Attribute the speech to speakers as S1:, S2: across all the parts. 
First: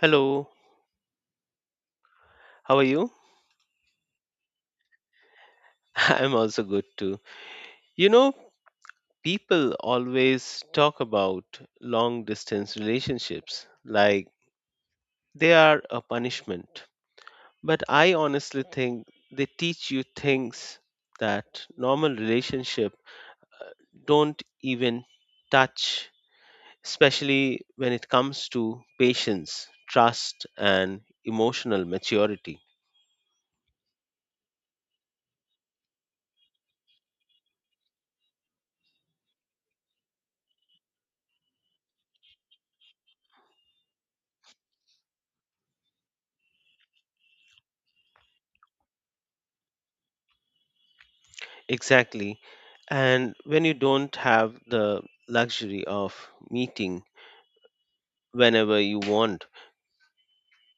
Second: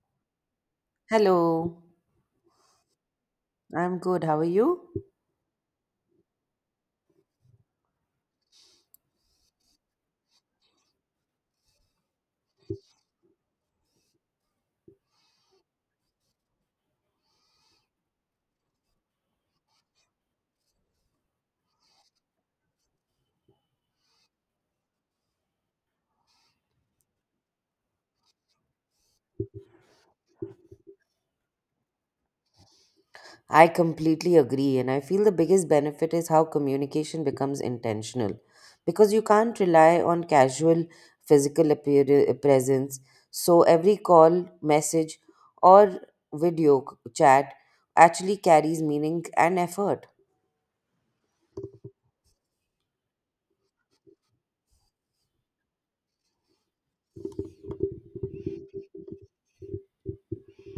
S1: Hello,
S2: Hello,
S1: how are you?
S2: I'm good. How are you?
S1: I'm also good too. You know, people always talk about long distance relationships like they are a punishment. But I honestly think they teach you things that normal relationship don't even touch, especially when it comes to patience, trust and emotional maturity.
S2: I completely agree, and I feel the biggest benefit is how communication becomes intentional because you can't rely on casual physical presence. So, every call, message, or video chat actually carries meaning and effort.
S1: Exactly. And when you don't have the luxury of meeting whenever you want,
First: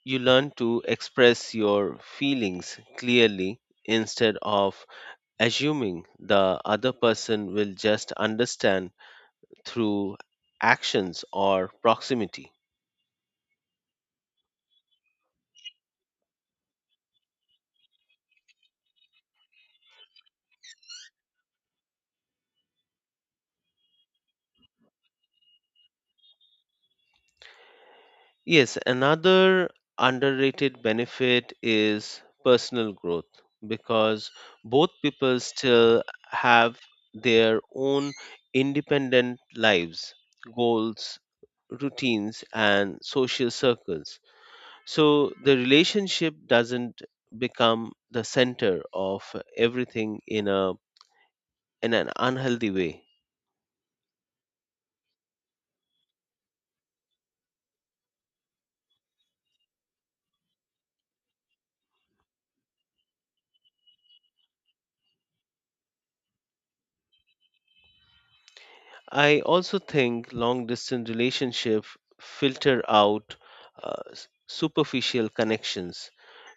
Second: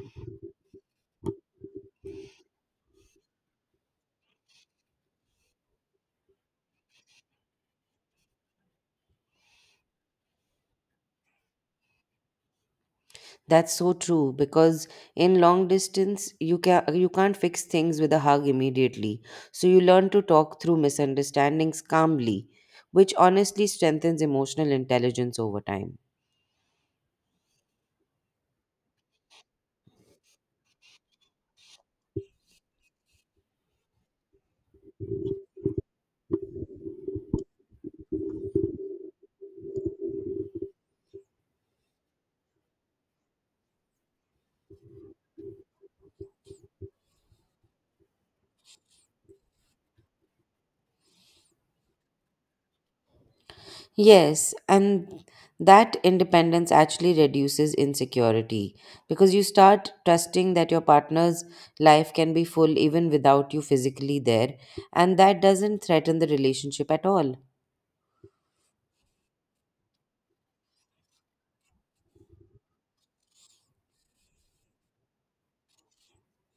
S1: you learn to express your feelings clearly instead of assuming the other person will just understand through actions or proximity.
S2: That's so true because in long distance you can't fix things with a hug immediately. So you learn to talk through misunderstandings calmly, which honestly strengthens emotional intelligence over time.
S1: Yes, another underrated benefit is personal growth because both people still have their own independent lives, goals, routines, and social circles. So the relationship doesn't become the center of everything in an unhealthy way.
S2: Yes, and that independence actually reduces insecurity because you start trusting that your partner's life can be full even without you physically there, and that doesn't threaten the relationship at all.
S1: I also think long distance relationships filter out superficial connections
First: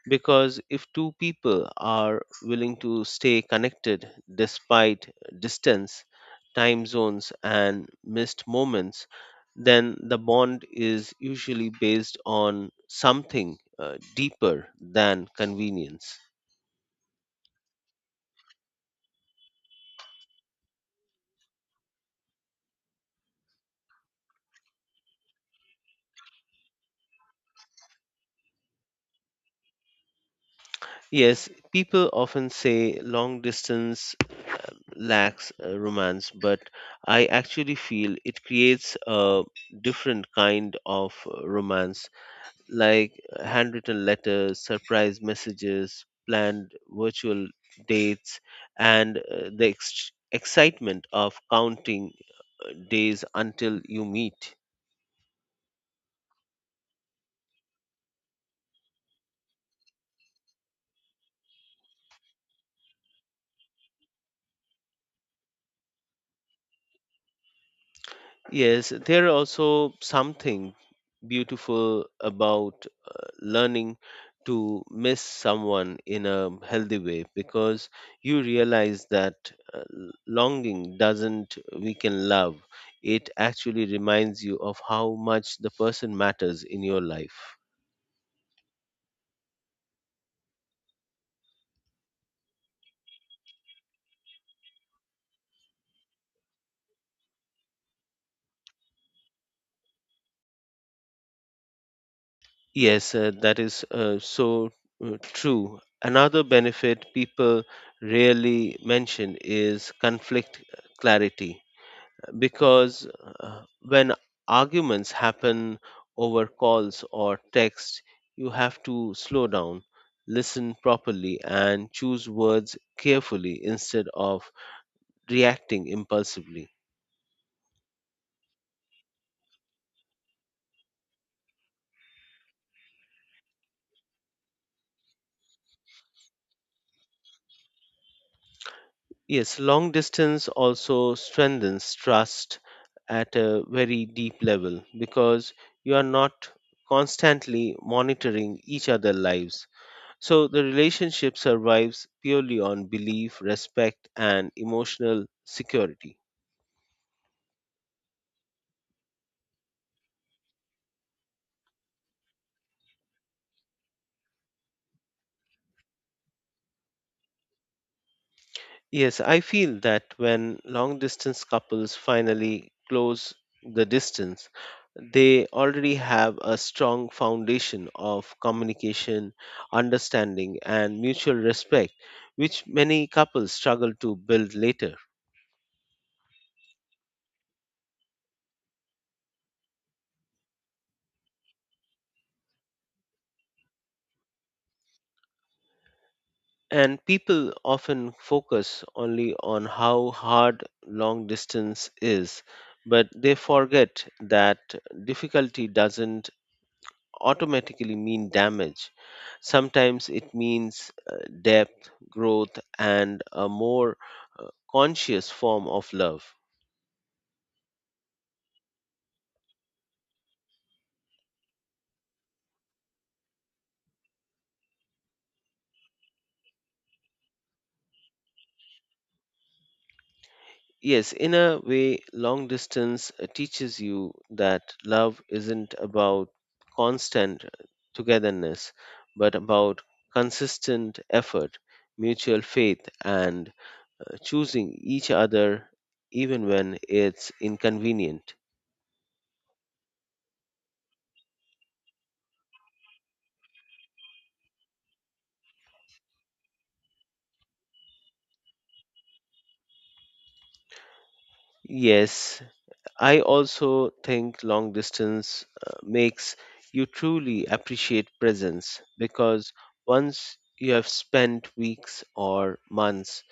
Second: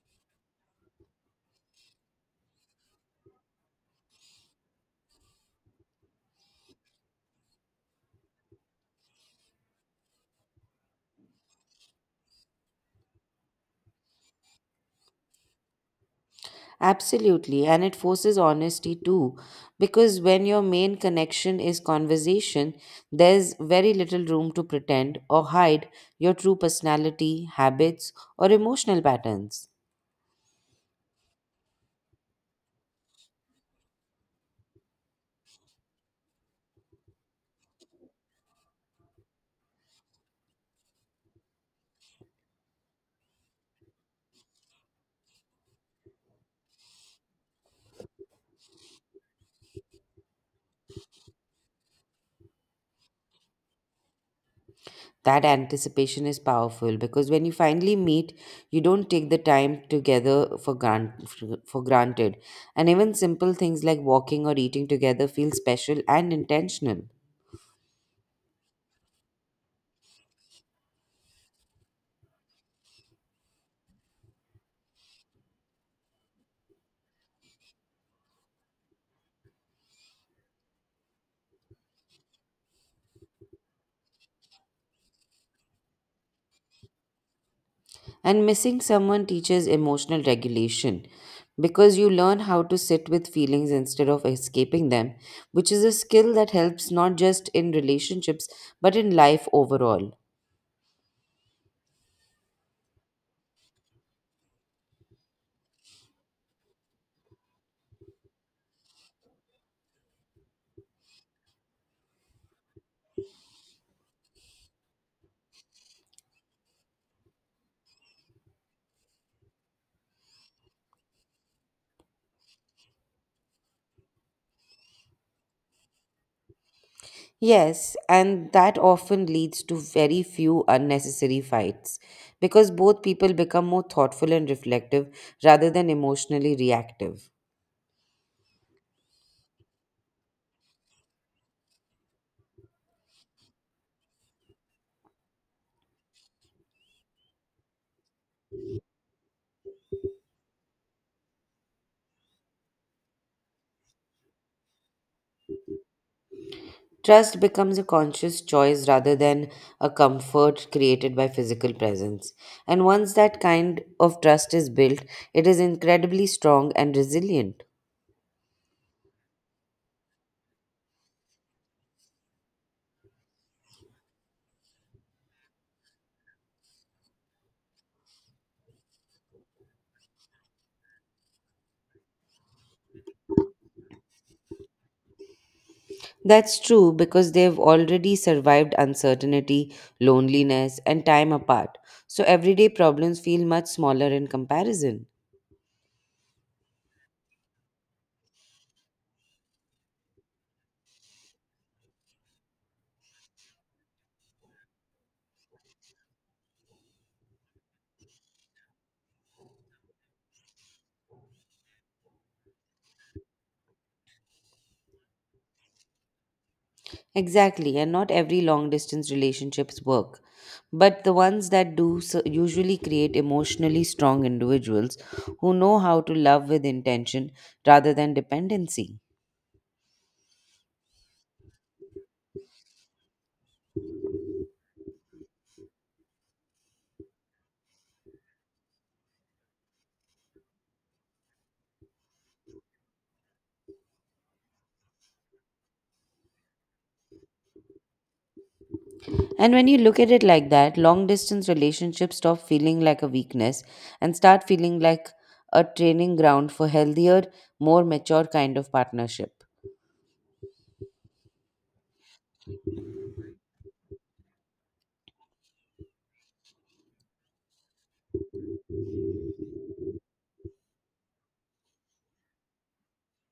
S1: because if two people are willing to stay connected despite distance, time zones, and missed moments, then the bond is usually based on something deeper than convenience.
S2: Absolutely, and it forces honesty too, because when your main connection is conversation, there's very little room to pretend or hide your true personality, habits, or emotional patterns.
S1: Yes, people often say long distance lacks romance, but I actually feel it creates a different kind of romance, like handwritten letters, surprise messages, planned virtual dates, and excitement of counting days until you meet.
S2: That anticipation is powerful because when you finally meet, you don't take the time together for granted, and even simple things like walking or eating together feel special and intentional.
S1: Yes, there are also something beautiful about learning to miss someone in a healthy way because you realize that longing doesn't weaken love. It actually reminds you of how much the person matters in your life.
S2: And missing someone teaches emotional regulation because you learn how to sit with feelings instead of escaping them, which is a skill that helps not just in relationships but in life overall.
S1: Yes, that is so True. Another benefit people rarely mention is conflict clarity because when arguments happen over calls or text, you have to slow down, listen properly, and choose words carefully instead of reacting impulsively.
S2: Yes, and that often leads to very few unnecessary fights because both people become more thoughtful and reflective rather than emotionally reactive.
S1: Yes, long distance also strengthens trust at a very deep level because you are not constantly monitoring each other's lives. So the relationship survives purely on belief, respect, and emotional security.
S2: Trust becomes a conscious choice rather than a comfort created by physical presence. And once that kind of trust is built, it is incredibly strong and resilient.
S1: Yes, I feel that when long distance couples finally close the distance, they already have a strong foundation of communication, understanding, and mutual respect, which many couples struggle to build later.
S2: That's true because they've already survived uncertainty, loneliness, and time apart. So everyday problems feel much smaller in comparison.
S1: And people often focus only on how hard long distance is, but they forget that difficulty doesn't automatically mean damage. Sometimes it means depth, growth, and a more uh, conscious form of love.
S2: Exactly, and not every long distance relationships work. But the ones that do so usually create emotionally strong individuals who know how to love with intention rather than dependency.
S1: Yes, in a way, long distance teaches you that love isn't about constant togetherness, but about consistent effort, mutual faith, and choosing each other even when it's inconvenient.
S2: And when you look at it like that, long distance relationships stop feeling like a weakness and start feeling like a training ground for healthier, more mature kind of partnership.
S1: Yes, I also think long distance makes you truly appreciate presence because once you have spent weeks or months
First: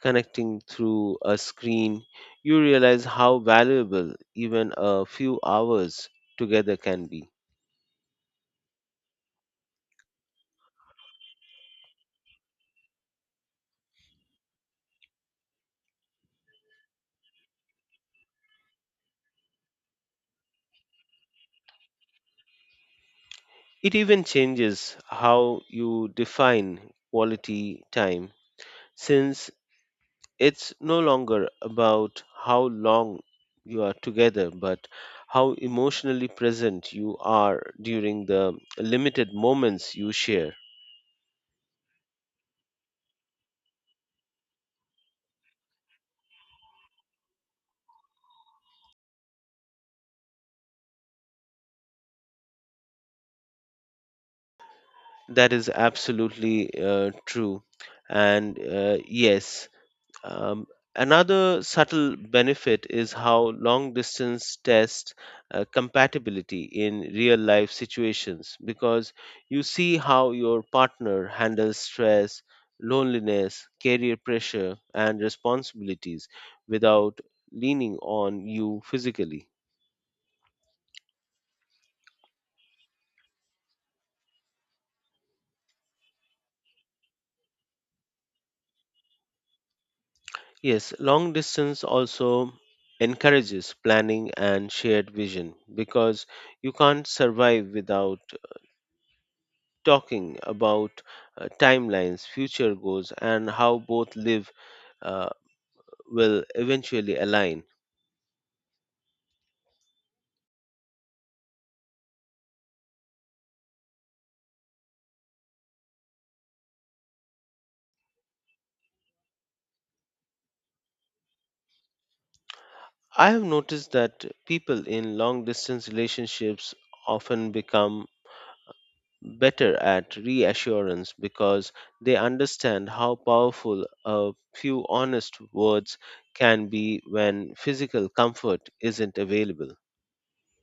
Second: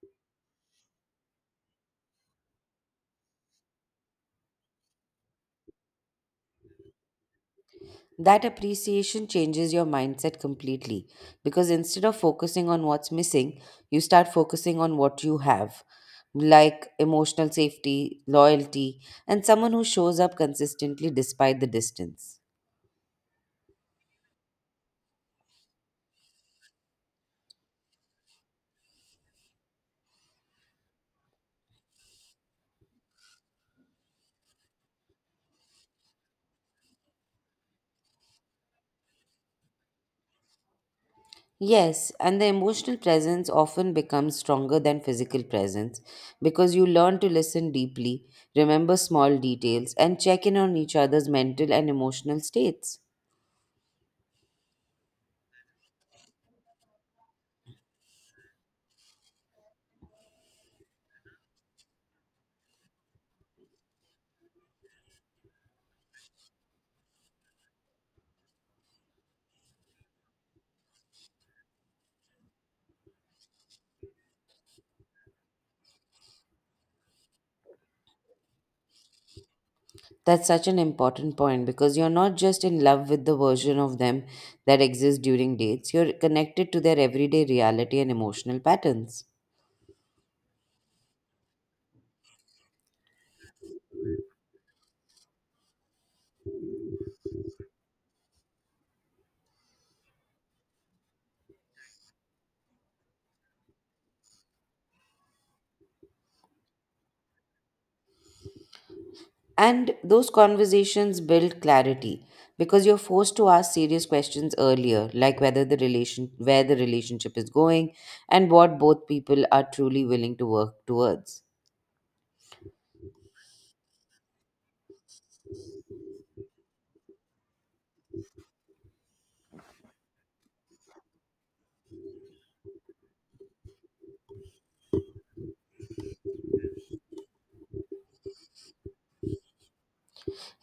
S1: connecting through a screen, you realize how valuable even a few hours together can be.
S2: That appreciation changes your mindset completely because instead of focusing on what's missing, you start focusing on what you have, like emotional safety, loyalty, and someone who shows up consistently despite the distance.
S1: It even changes how you define quality time since it's no longer about how long you are together but how emotionally present you are during the limited moments you share.
S2: Yes, and the emotional presence often becomes stronger than physical presence because you learn to listen deeply, remember small details, and check in on each other's mental and emotional states.
S1: That is absolutely true. And yes. Um, Another subtle benefit is how long distance tests compatibility in real life situations because you see how your partner handles stress, loneliness, career pressure, and responsibilities without leaning on you physically.
S2: That's such an important point because you're not just in love with the version of them that exists during dates, you're connected to their everyday reality and emotional patterns.
S1: Yes, long distance also encourages planning and shared vision because you can't survive without talking about timelines, future goals, and how both live uh, will eventually align.
S2: And those conversations build clarity because you're forced to ask serious questions earlier, like whether the relation where the relationship is going and what both people are truly willing to work towards.
S1: I have noticed that people in long distance relationships often become better at reassurance because they understand how powerful a few honest words can be when physical comfort isn't available.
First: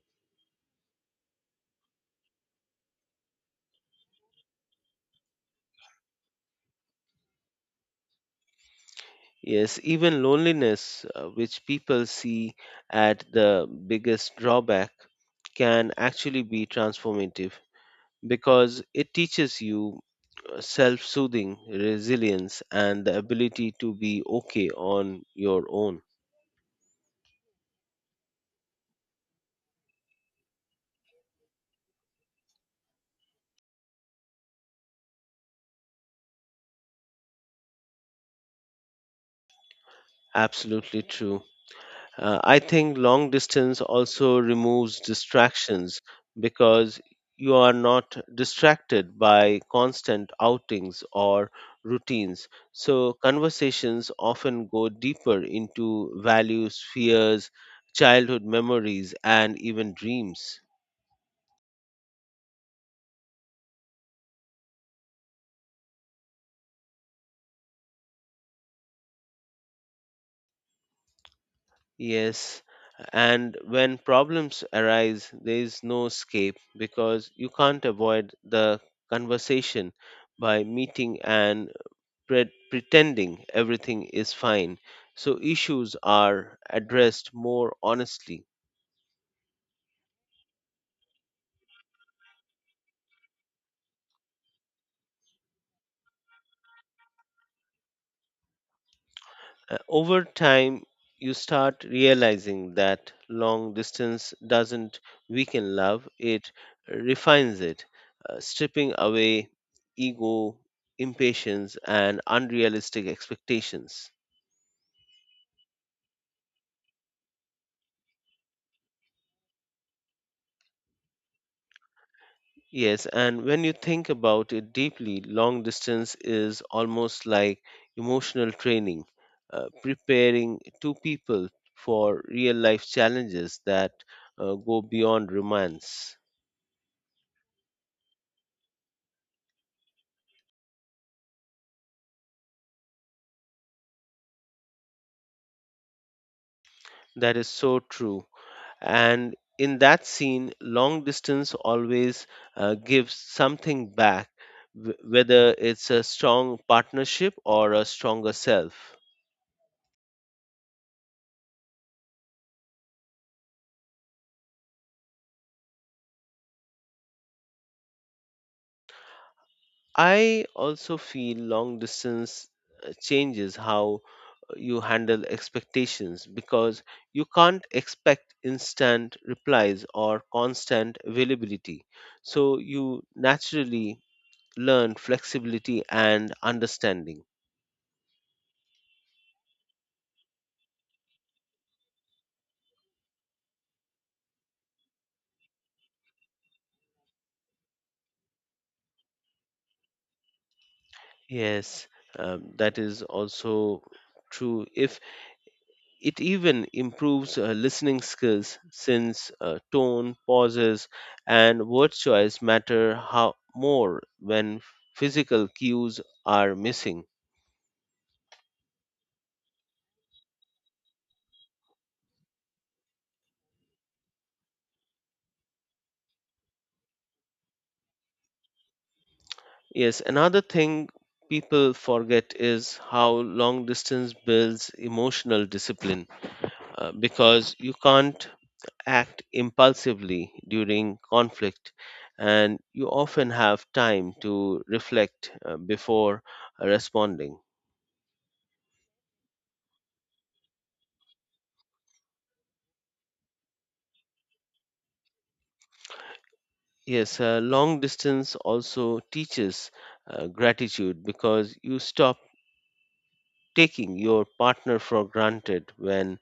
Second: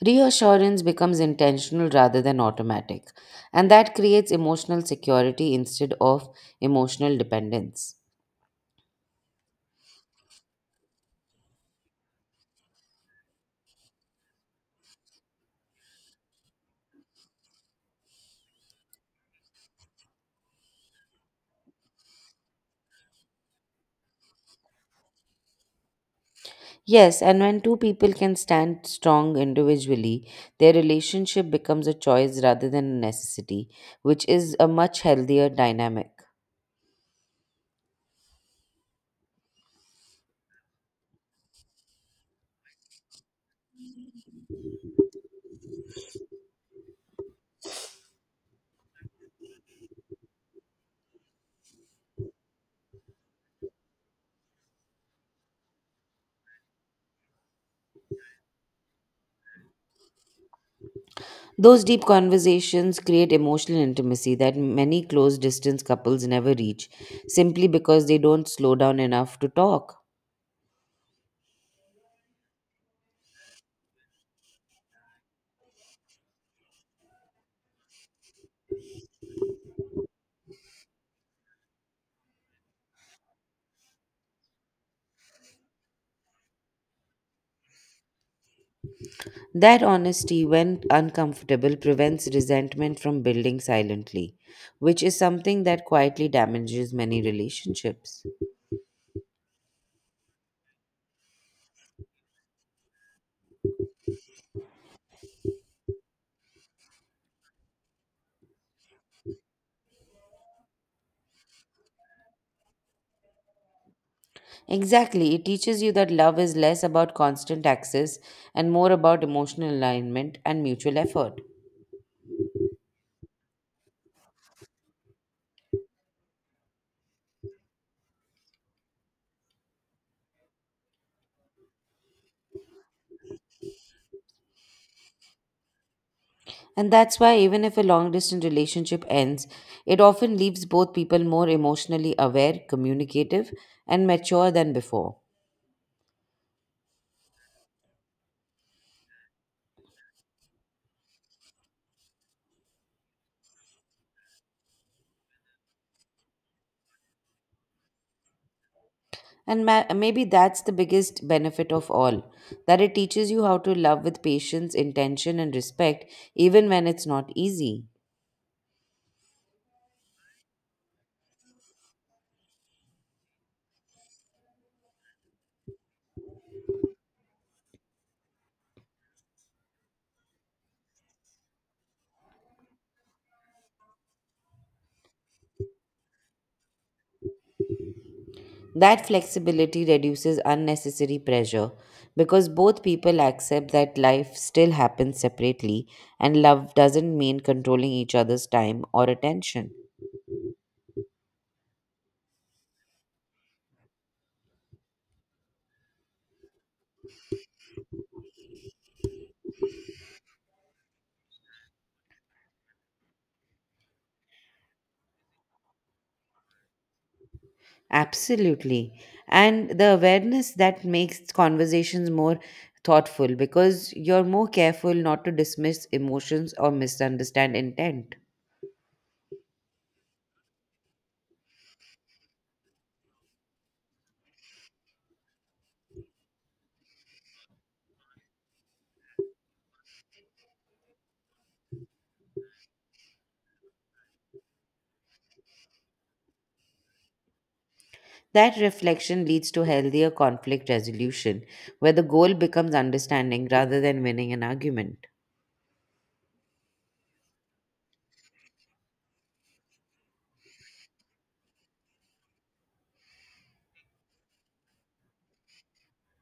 S2: Reassurance becomes intentional rather than automatic, and that creates emotional security instead of emotional dependence.
S1: Yes, even loneliness, which people see at the biggest drawback, can actually be transformative because it teaches you self soothing, resilience, and the ability to be okay on your own.
S2: Yes, and when two people can stand strong individually, their relationship becomes a choice rather than a necessity, which is a much healthier dynamic.
S1: Absolutely true. I think long distance also removes distractions because you are not distracted by constant outings or routines. So, conversations often go deeper into values, fears, childhood memories, and even dreams.
S2: Those deep conversations create emotional intimacy that many close distance couples never reach simply because they don't slow down enough to talk.
S1: Yes. And when problems arise, there is no escape because you can't avoid the conversation by meeting and pretending everything is fine, so issues are addressed more honestly.
S2: That honesty, when uncomfortable, prevents resentment from building silently, which is something that quietly damages many relationships.
S1: Over time, you start realizing that long distance doesn't weaken love, it refines it, stripping away ego, impatience, and unrealistic expectations.
S2: Exactly. It teaches you that love is less about constant access and more about emotional alignment and mutual effort.
S1: Yes, and when you think about it deeply, long distance is almost like emotional training, preparing two people for real life challenges that go beyond romance.
S2: And that's why, even if a long distance relationship ends, it often leaves both people more emotionally aware, communicative, and mature than before.
S1: That is so true. And in that scene, long distance always gives something back, whether it's a strong partnership or a stronger self.
S2: And maybe that's the biggest benefit of all that it teaches you how to love with patience, intention, and respect, even when it's not easy.
S1: I also feel long distance changes how you handle expectations because you can't expect instant replies or constant availability. So you naturally learn flexibility and understanding.
S2: That flexibility reduces unnecessary pressure because both people accept that life still happens separately and love doesn't mean controlling each other's time or attention.
S1: Yes, that is also true. If it even improves listening skills, since tone, pauses, and word choice matter how more when physical cues are missing.
S2: Absolutely. And the awareness that makes conversations more thoughtful because you're more careful not to dismiss emotions or misunderstand intent.
S1: Yes, another thing people forget is how long distance builds emotional discipline because you can't act impulsively during conflict and you often have time to reflect before responding.
S2: That reflection leads to healthier conflict resolution, where the goal becomes understanding rather than winning an argument.
S1: Yes, long distance also teaches gratitude because you stop taking your partner for granted when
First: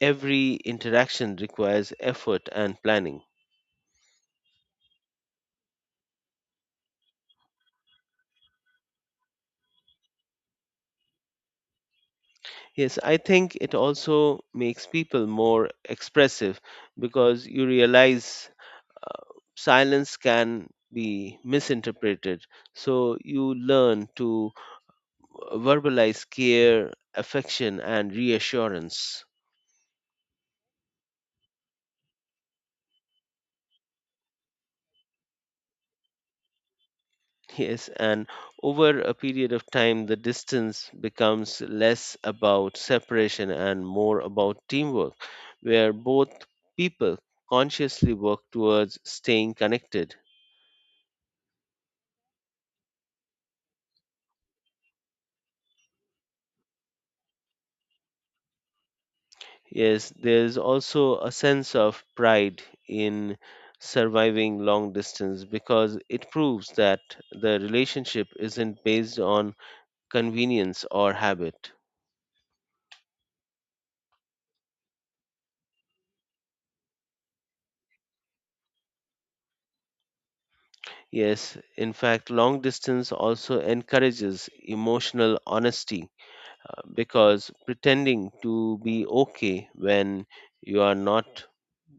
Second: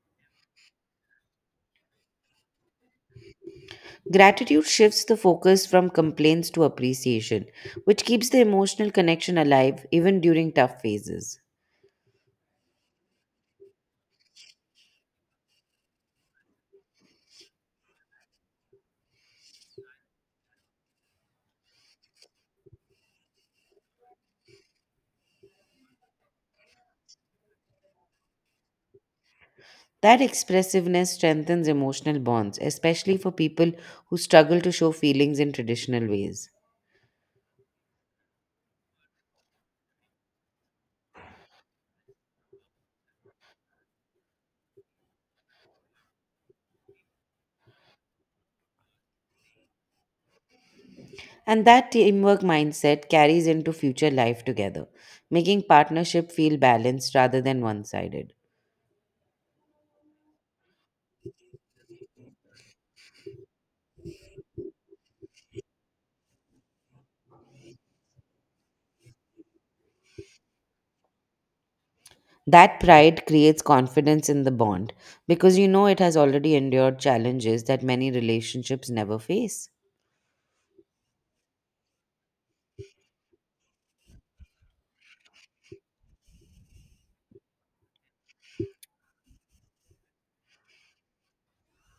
S1: every interaction requires effort and planning.
S2: Gratitude shifts the focus from complaints to appreciation, which keeps the emotional connection alive even during tough phases.
S1: Yes, I think it also makes people more expressive because you realize uh, silence can be misinterpreted. So you learn to verbalize care, affection, and reassurance.
S2: That expressiveness strengthens emotional bonds, especially for people who struggle to show feelings in traditional ways.
S1: Yes, and over a period of time, the distance becomes less about separation and more about teamwork, where both people consciously work towards staying connected.
S2: And that teamwork mindset carries into future life together, making partnership feel balanced rather than one sided.
S1: Yes, there's also a sense of pride in surviving long distance because it proves that the relationship isn't based on convenience or habit.
S2: That pride creates confidence in the bond because you know it has already endured challenges that many relationships never face.
S1: Yes, in fact, long distance also encourages emotional honesty because pretending to be okay when you are not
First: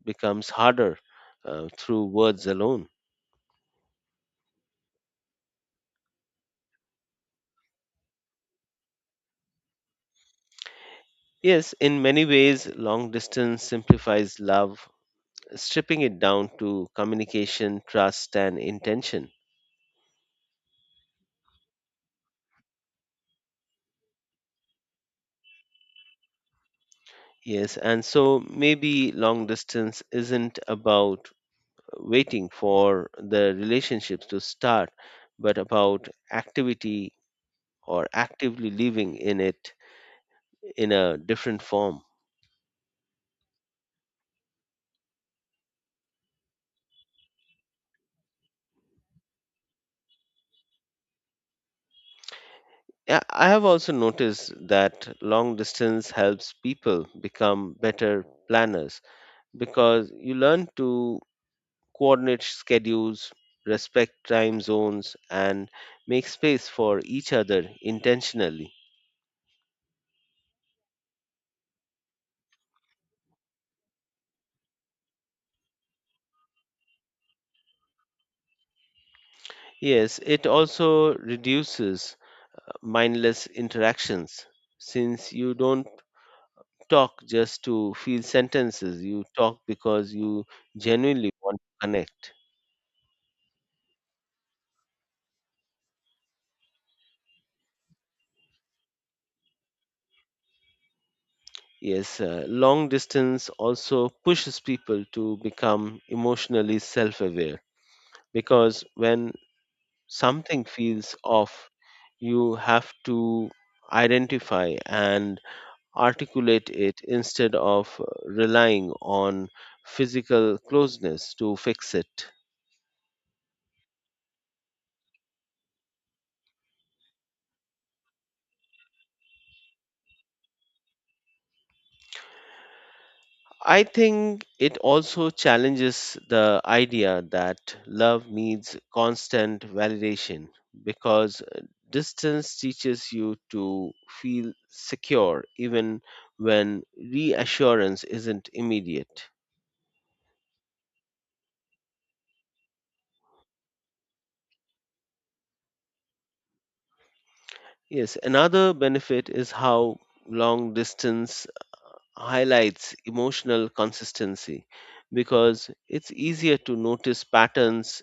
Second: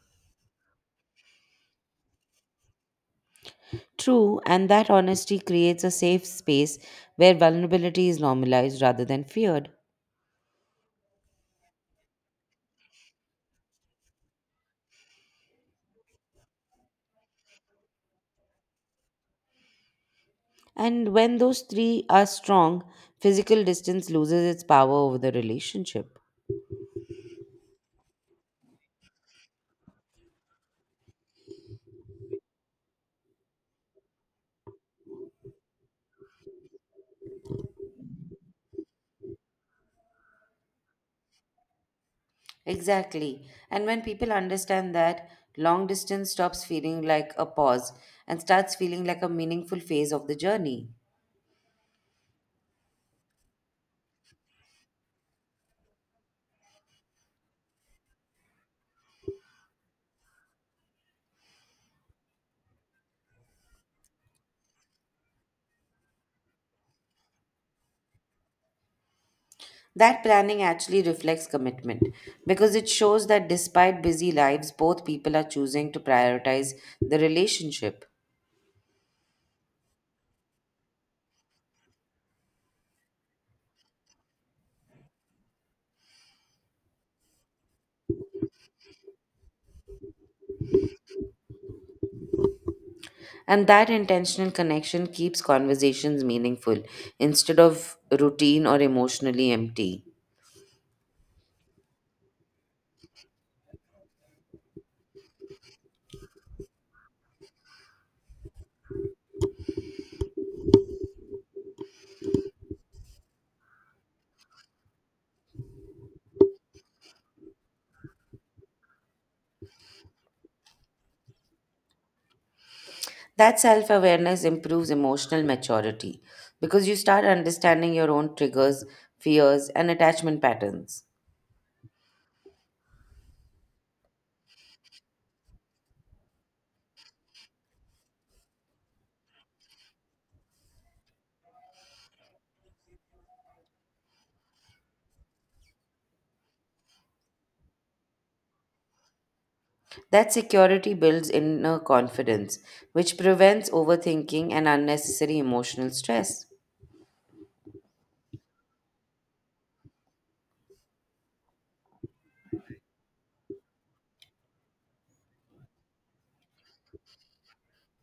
S1: becomes harder through words alone.
S2: True, and that honesty creates a safe space where vulnerability is normalized rather than feared.
S1: Yes, in many ways, long distance simplifies love stripping it down to communication, trust, and intention.
S2: And when those three are strong, physical distance loses its power over the relationship.
S1: Yes, and so maybe long distance isn't about waiting for the relationships to start, but about activity or actively living in it in a different form.
S2: Exactly. And when people understand that, long distance stops feeling like a pause and starts feeling like a meaningful phase of the journey.
S1: Yeah, I have also noticed that long distance helps people become better planners because you learn to coordinate schedules, respect time zones, and make space for each other intentionally.
S2: That planning actually reflects commitment because it shows that despite busy lives, both people are choosing to prioritize the relationship.
S1: Yes, it also reduces mindless interactions since you don't talk just to fill sentences, you talk because you genuinely want to connect.
S2: And that intentional connection keeps conversations meaningful instead of routine or emotionally empty.
S1: Yes, long distance also pushes people to become emotionally self aware because when something feels off, you have to identify and articulate it instead of relying on physical closeness to fix it.
S2: That self awareness improves emotional maturity because you start understanding your own triggers, fears, and attachment patterns.
S1: I think it also challenges the idea that love needs constant validation because distance teaches you to feel secure even when reassurance isn't immediate.
S2: That security builds inner confidence, which prevents overthinking and unnecessary emotional stress.
S1: Yes, another benefit is how long distance highlights emotional consistency because it's easier to notice patterns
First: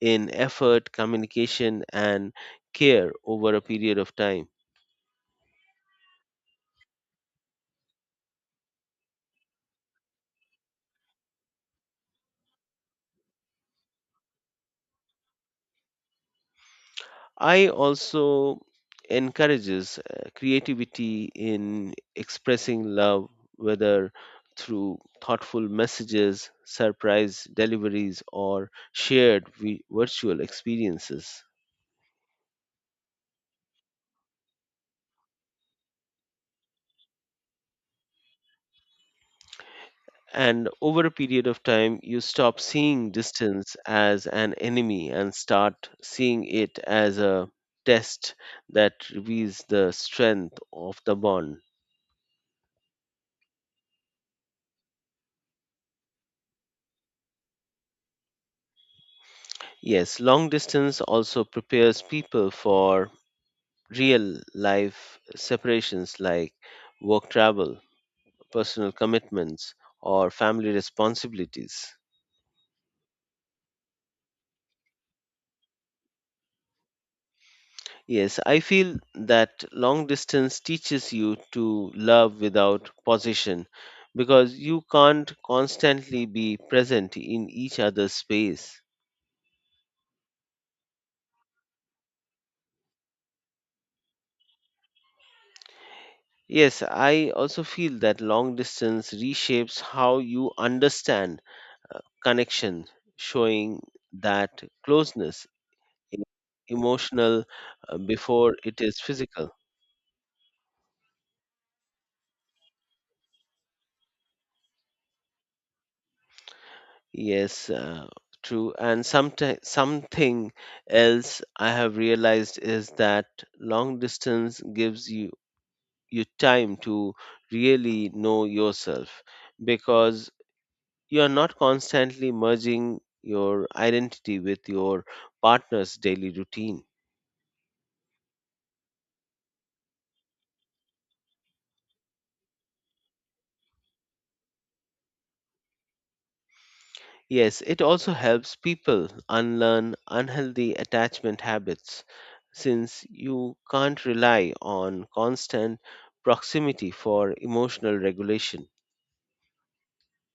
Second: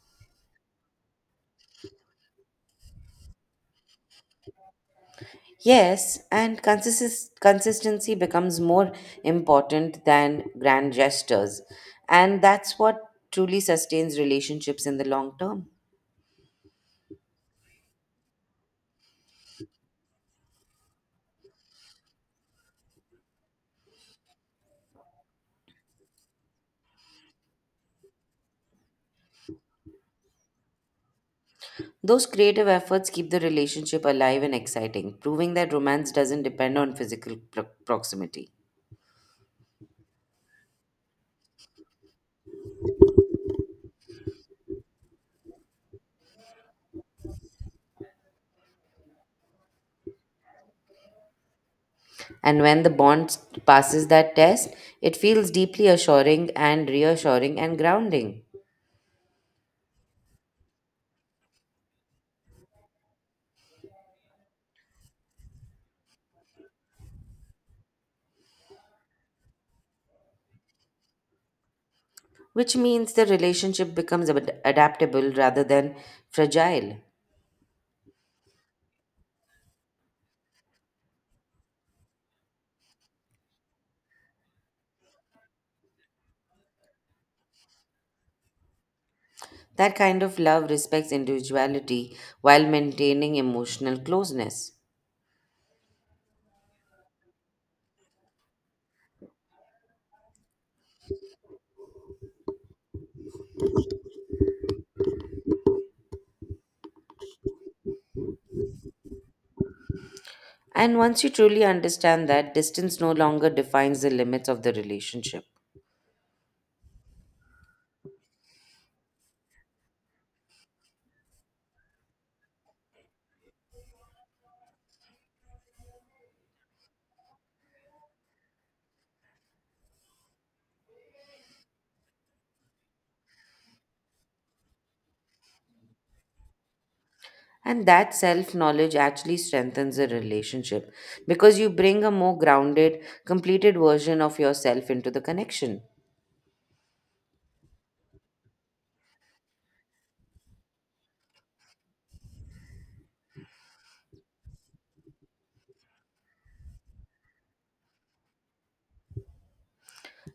S1: in effort, communication, and care over a period of time.
S2: Yes, and consistency becomes more important than grand gestures. And that's what truly sustains relationships in the long term.
S1: I also encourages creativity in expressing love, whether through thoughtful messages, surprise deliveries, or shared virtual experiences.
S2: Those creative efforts keep the relationship alive and exciting, proving that romance doesn't depend on physical proximity.
S1: And over a period of time, you stop seeing distance as an enemy and start seeing it as a test that reveals the strength of the bond.
S2: And when the bond passes that test, it feels deeply assuring and reassuring and grounding,
S1: Yes, long distance also prepares people for real life separations like work travel, personal commitments, or family responsibilities.
S2: which means the relationship becomes adaptable rather than fragile.
S1: Yes, I feel that long distance teaches you to love without possession because you can't constantly be present in each other's space.
S2: That kind of love respects individuality while maintaining emotional closeness.
S1: Yes, I also feel that long distance reshapes how you understand connection, showing that closeness is emotional before it is physical.
S2: And once you truly understand that, distance no longer defines the limits of the relationship.
S1: Yes, uh, True. And something else I have realized is that long distance gives you time to really know yourself because you are not constantly merging your identity with your partner's daily routine.
S2: And that self knowledge actually strengthens the relationship because you bring a more grounded, completed version of yourself into the connection.
S1: Yes, it also helps people unlearn unhealthy attachment habits since you can't rely on constant proximity for emotional regulation.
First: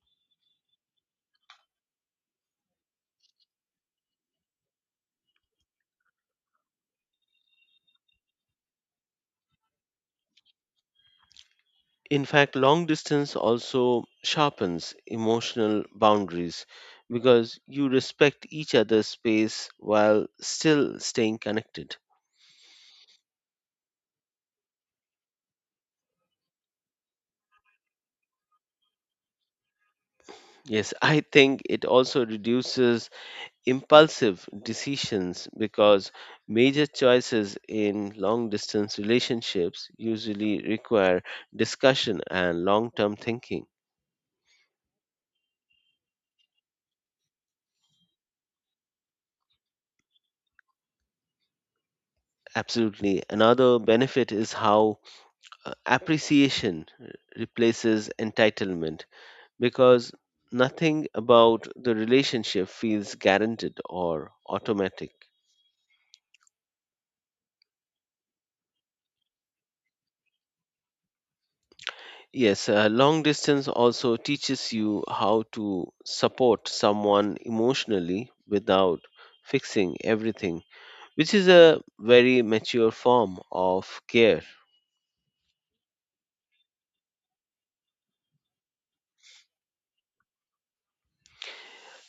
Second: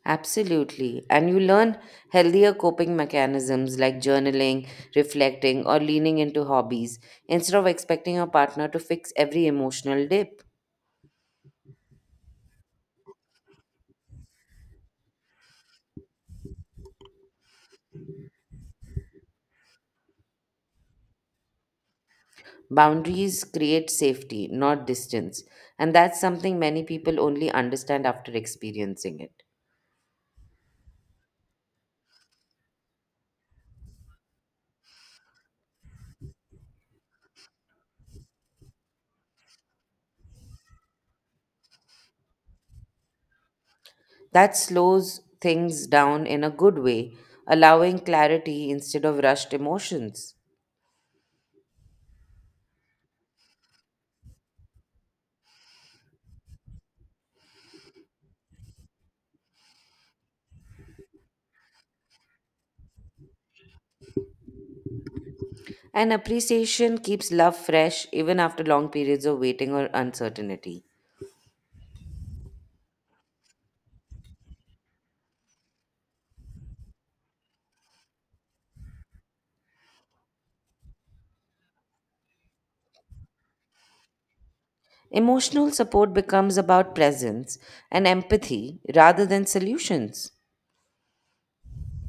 S2: Absolutely. And you learn healthier coping mechanisms like journaling, reflecting, or leaning into hobbies instead of expecting your partner to fix every emotional dip.
S1: In fact, long distance also sharpens emotional boundaries because you respect each other's space while still staying connected.
S2: Boundaries create safety, not distance, and that's something many people only understand after experiencing it.
S1: Yes, I think it also reduces impulsive decisions because major choices in long distance relationships usually require discussion and long term thinking.
S2: That slows things down in a good way, allowing clarity instead of rushed emotions.
S1: Absolutely. Another benefit is how appreciation replaces entitlement because nothing about the relationship feels guaranteed or automatic.
S2: And appreciation keeps love fresh even after long periods of waiting or uncertainty.
S1: Yes, long distance also teaches you how to support someone emotionally without fixing everything, which is a very mature form of care.
S2: Emotional support becomes about presence and empathy rather than solutions.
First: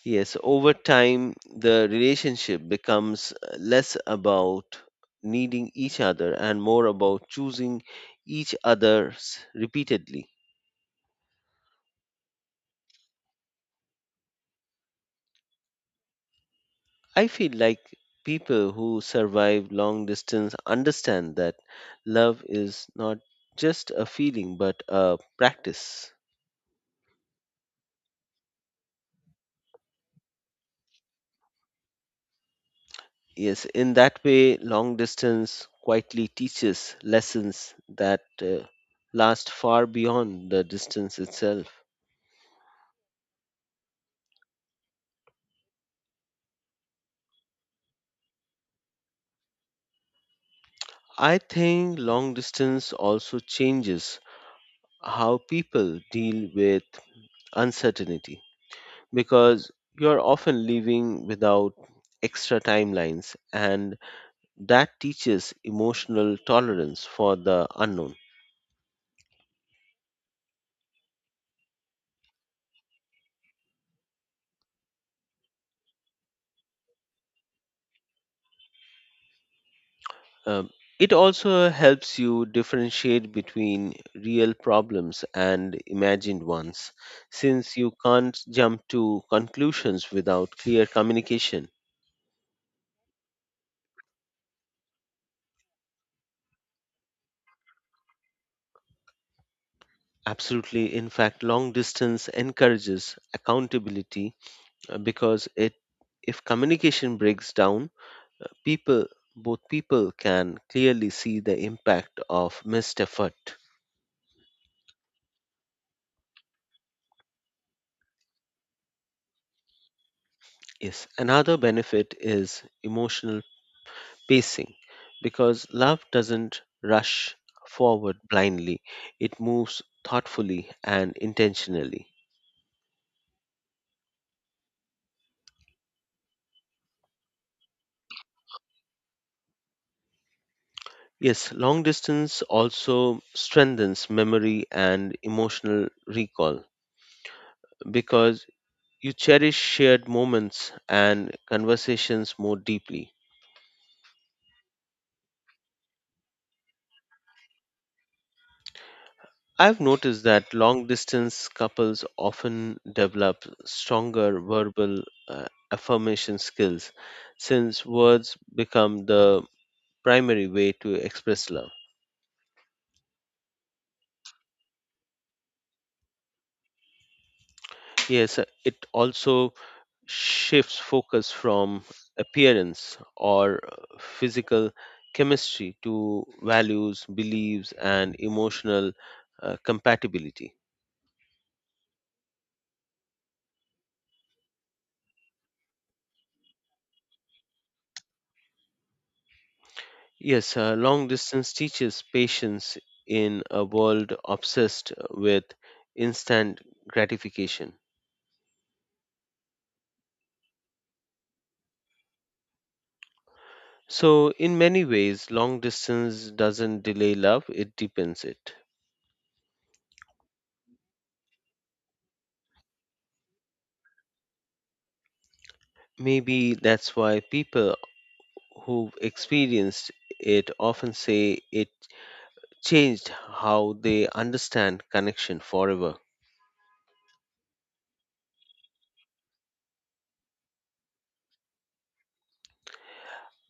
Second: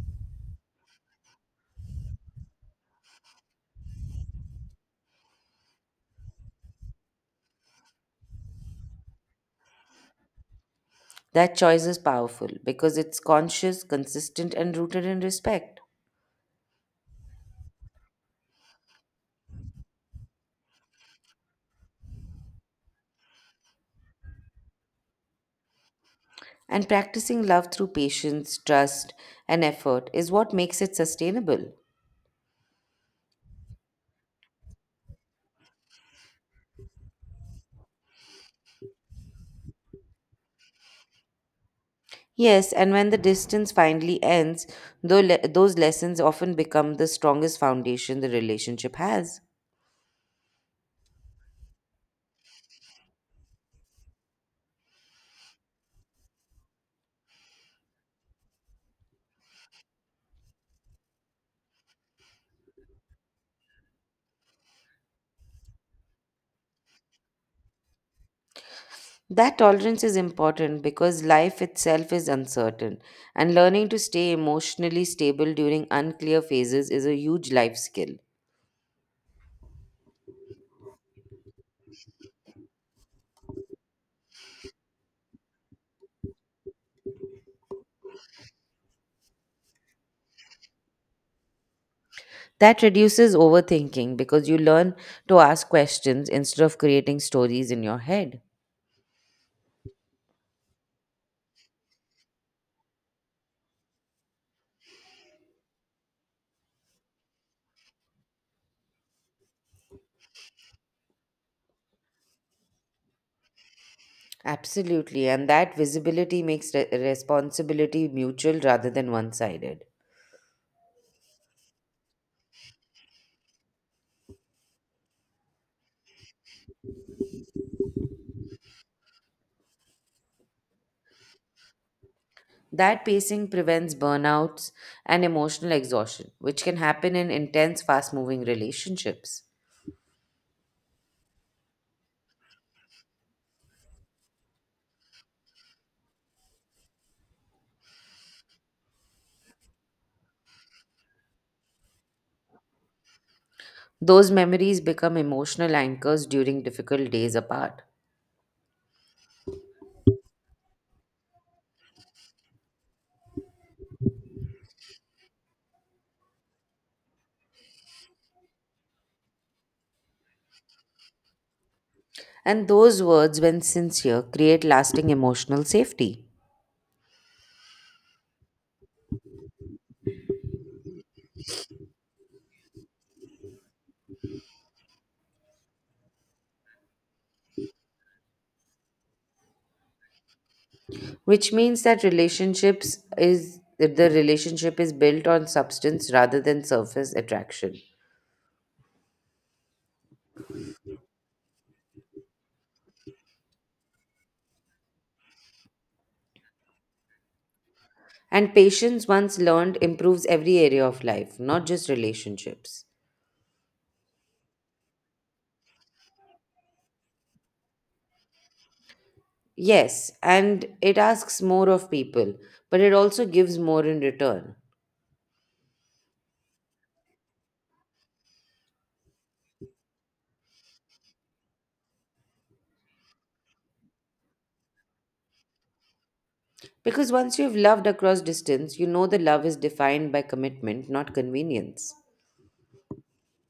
S1: Yes, over time, the relationship becomes less about needing each other and more about choosing each other's repeatedly.
S2: That choice is powerful because it's conscious, consistent, and rooted in respect.
S1: I feel like people who survive long distance understand that love is not just a feeling but a practice.
S2: And practicing love through patience, trust, and effort is what makes it sustainable.
S1: Yes, in that way, long distance quietly teaches lessons that last far beyond the distance itself.
S2: Yes, and when the distance finally ends, though those lessons often become the strongest foundation the relationship has.
S1: I think long distance also changes how people deal with uncertainty because you're often leaving without extra timelines and that teaches emotional tolerance for the unknown.
S2: That tolerance is important because life itself is uncertain, and learning to stay emotionally stable during unclear phases is a huge life skill.
S1: Um, it also helps you differentiate between real problems and imagined ones, since you can't jump to conclusions without clear communication.
S2: That reduces overthinking because you learn to ask questions instead of creating stories in your head.
S1: Absolutely. In fact, long distance encourages accountability because it if communication breaks down, people both people can clearly see the impact of missed effort.
S2: Absolutely, and that visibility makes responsibility mutual rather than one sided.
S1: Yes, another benefit is emotional pacing because love doesn't rush forward blindly, it moves thoughtfully and intentionally.
S2: That pacing prevents burnouts and emotional exhaustion, which can happen in intense, fast moving relationships.
S1: Yes, long distance also strengthens memory and emotional recall because you cherish shared moments and conversations more deeply.
S2: Those memories become emotional anchors during difficult days apart.
S1: I've noticed that long distance couples often develop stronger verbal uh, affirmation skills since words become the primary way to express love.
S2: And those words, when sincere, create lasting emotional safety,
S1: Yes, it also shifts focus from appearance or physical chemistry to values, beliefs, and emotional compatibility.
S2: which means that relationships is the relationship is built on substance rather than surface attraction.
S1: Yes, long distance teaches patience in a world obsessed with instant gratification.
S2: And patience, once learned, improves every area of life, not just relationships.
S1: So, in many ways, long distance doesn't delay love, it deepens it.
S2: Yes, and it asks more of people, but it also gives more in return.
S1: Maybe that's why people who've experienced it often say it changed how they understand connection forever.
S2: Because once you've loved across distance, you know the love is defined by commitment, not convenience.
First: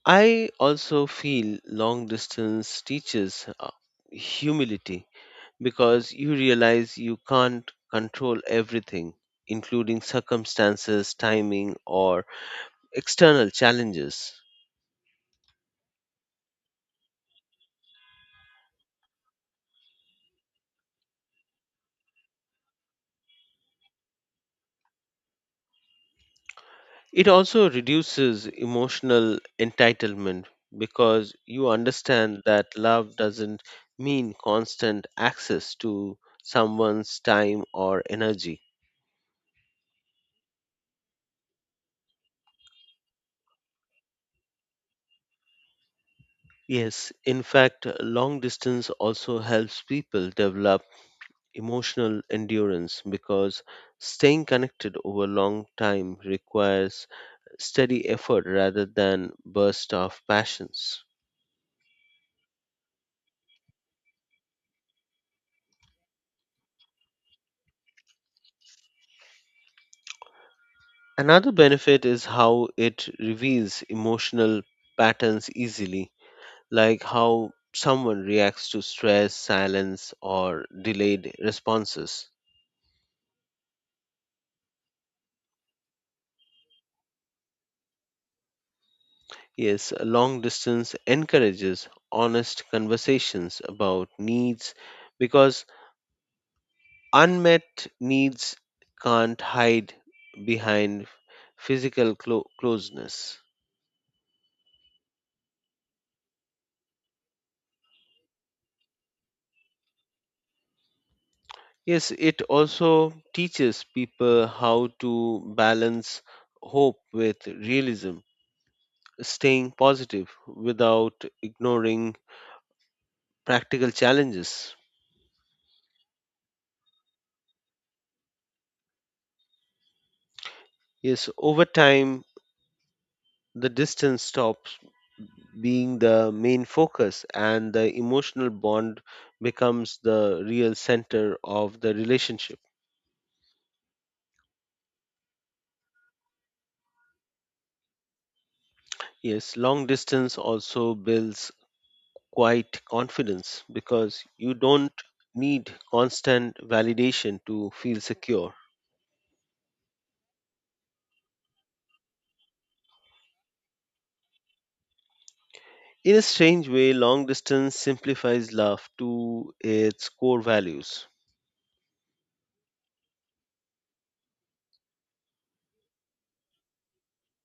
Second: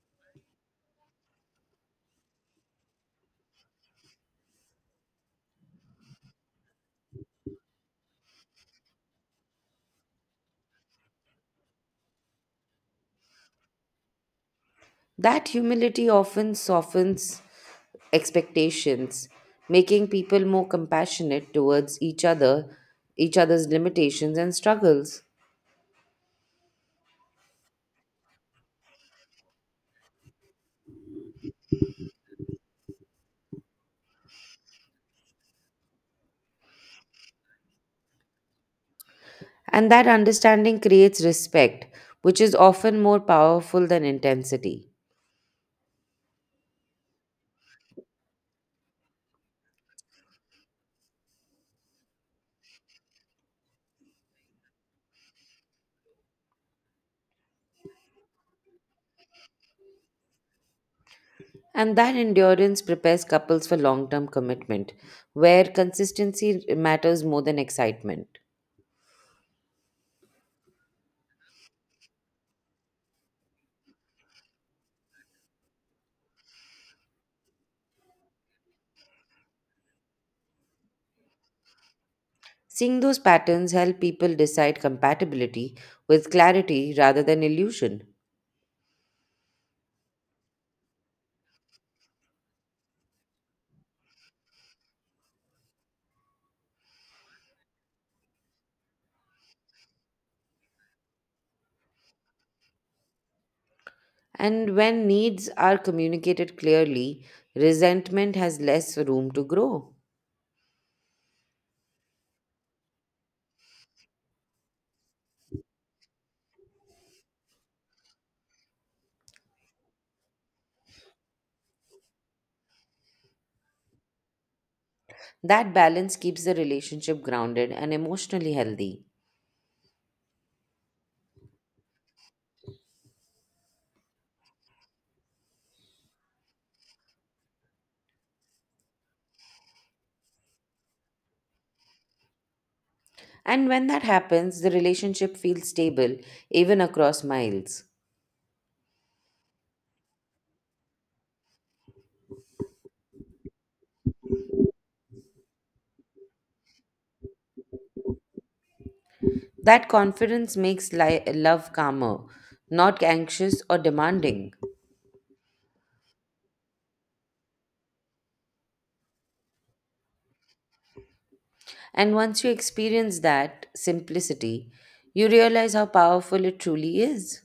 S1: I also feel long distance teaches humility because you realize you can't control everything, including circumstances, timing, or external challenges.
S2: That humility often softens expectations, making people more compassionate towards each other's limitations and struggles.
S1: It also reduces emotional entitlement because you understand that love doesn't mean constant access to someone's time or energy.
S2: And that understanding creates respect, which is often more powerful than intensity.
S1: Yes, in fact, long distance also helps people develop emotional endurance because staying connected over long time requires steady effort rather than burst of passions.
S2: And that endurance prepares couples for long term commitment, where consistency matters more than excitement.
S1: Another benefit is how it reveals emotional patterns easily, like how someone reacts to stress, silence, or delayed responses.
S2: Seeing those patterns help people decide compatibility with clarity rather than illusion.
S1: Yes, long distance encourages honest conversations about needs because unmet needs can't hide behind physical closeness.
S2: And when needs are communicated clearly, resentment has less room to grow.
S1: Yes, it also teaches people how to balance hope with realism, staying positive without ignoring practical challenges.
S2: That balance keeps the relationship grounded and emotionally healthy.
S1: Yes, over time, the distance stops being the main focus, and the emotional bond becomes the real center of the relationship.
S2: And when that happens, the relationship feels stable, even across miles.
S1: Yes, long distance also builds quite confidence because you don't need constant validation to feel secure.
S2: That confidence makes love calmer, not anxious or demanding.
S1: In a strange way, long distance simplifies love to its core values.
S2: And once you experience that simplicity, you realize how powerful it truly is.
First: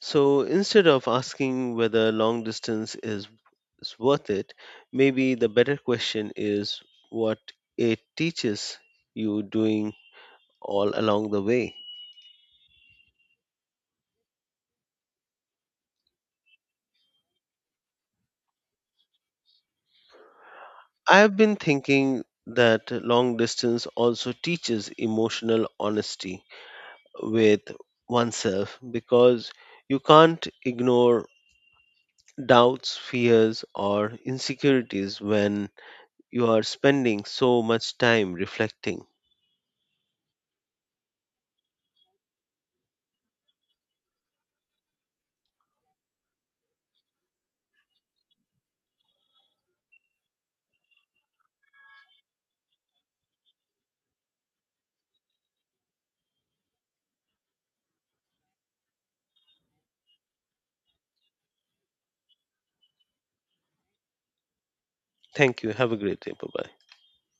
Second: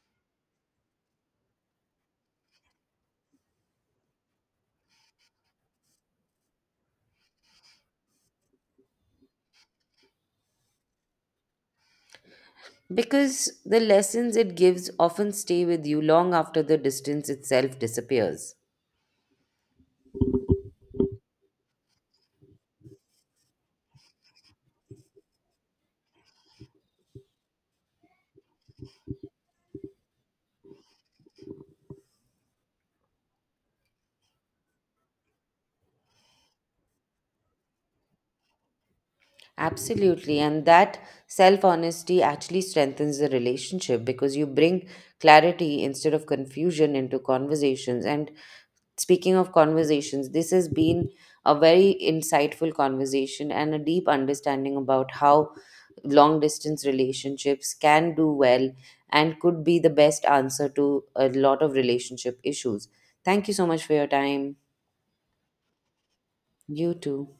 S1: So instead of asking whether long is worth it, maybe the better question is what it teaches you doing all along the way.
S2: Because the lessons it gives often stay with you long after the distance itself disappears.
S1: I have been thinking that long distance also teaches emotional honesty with oneself because you can't ignore doubts, fears, or insecurities when you are spending so much time reflecting.
S2: Absolutely. And that self honesty actually strengthens the relationship because you bring clarity instead of confusion into conversations. And speaking of conversations, this has been a very insightful conversation and a deep understanding about how long distance relationships can do well and could be the best answer to a lot of relationship issues. Thank you so much for your time.
S1: Thank you. Have a great day. Bye bye.
S2: You too.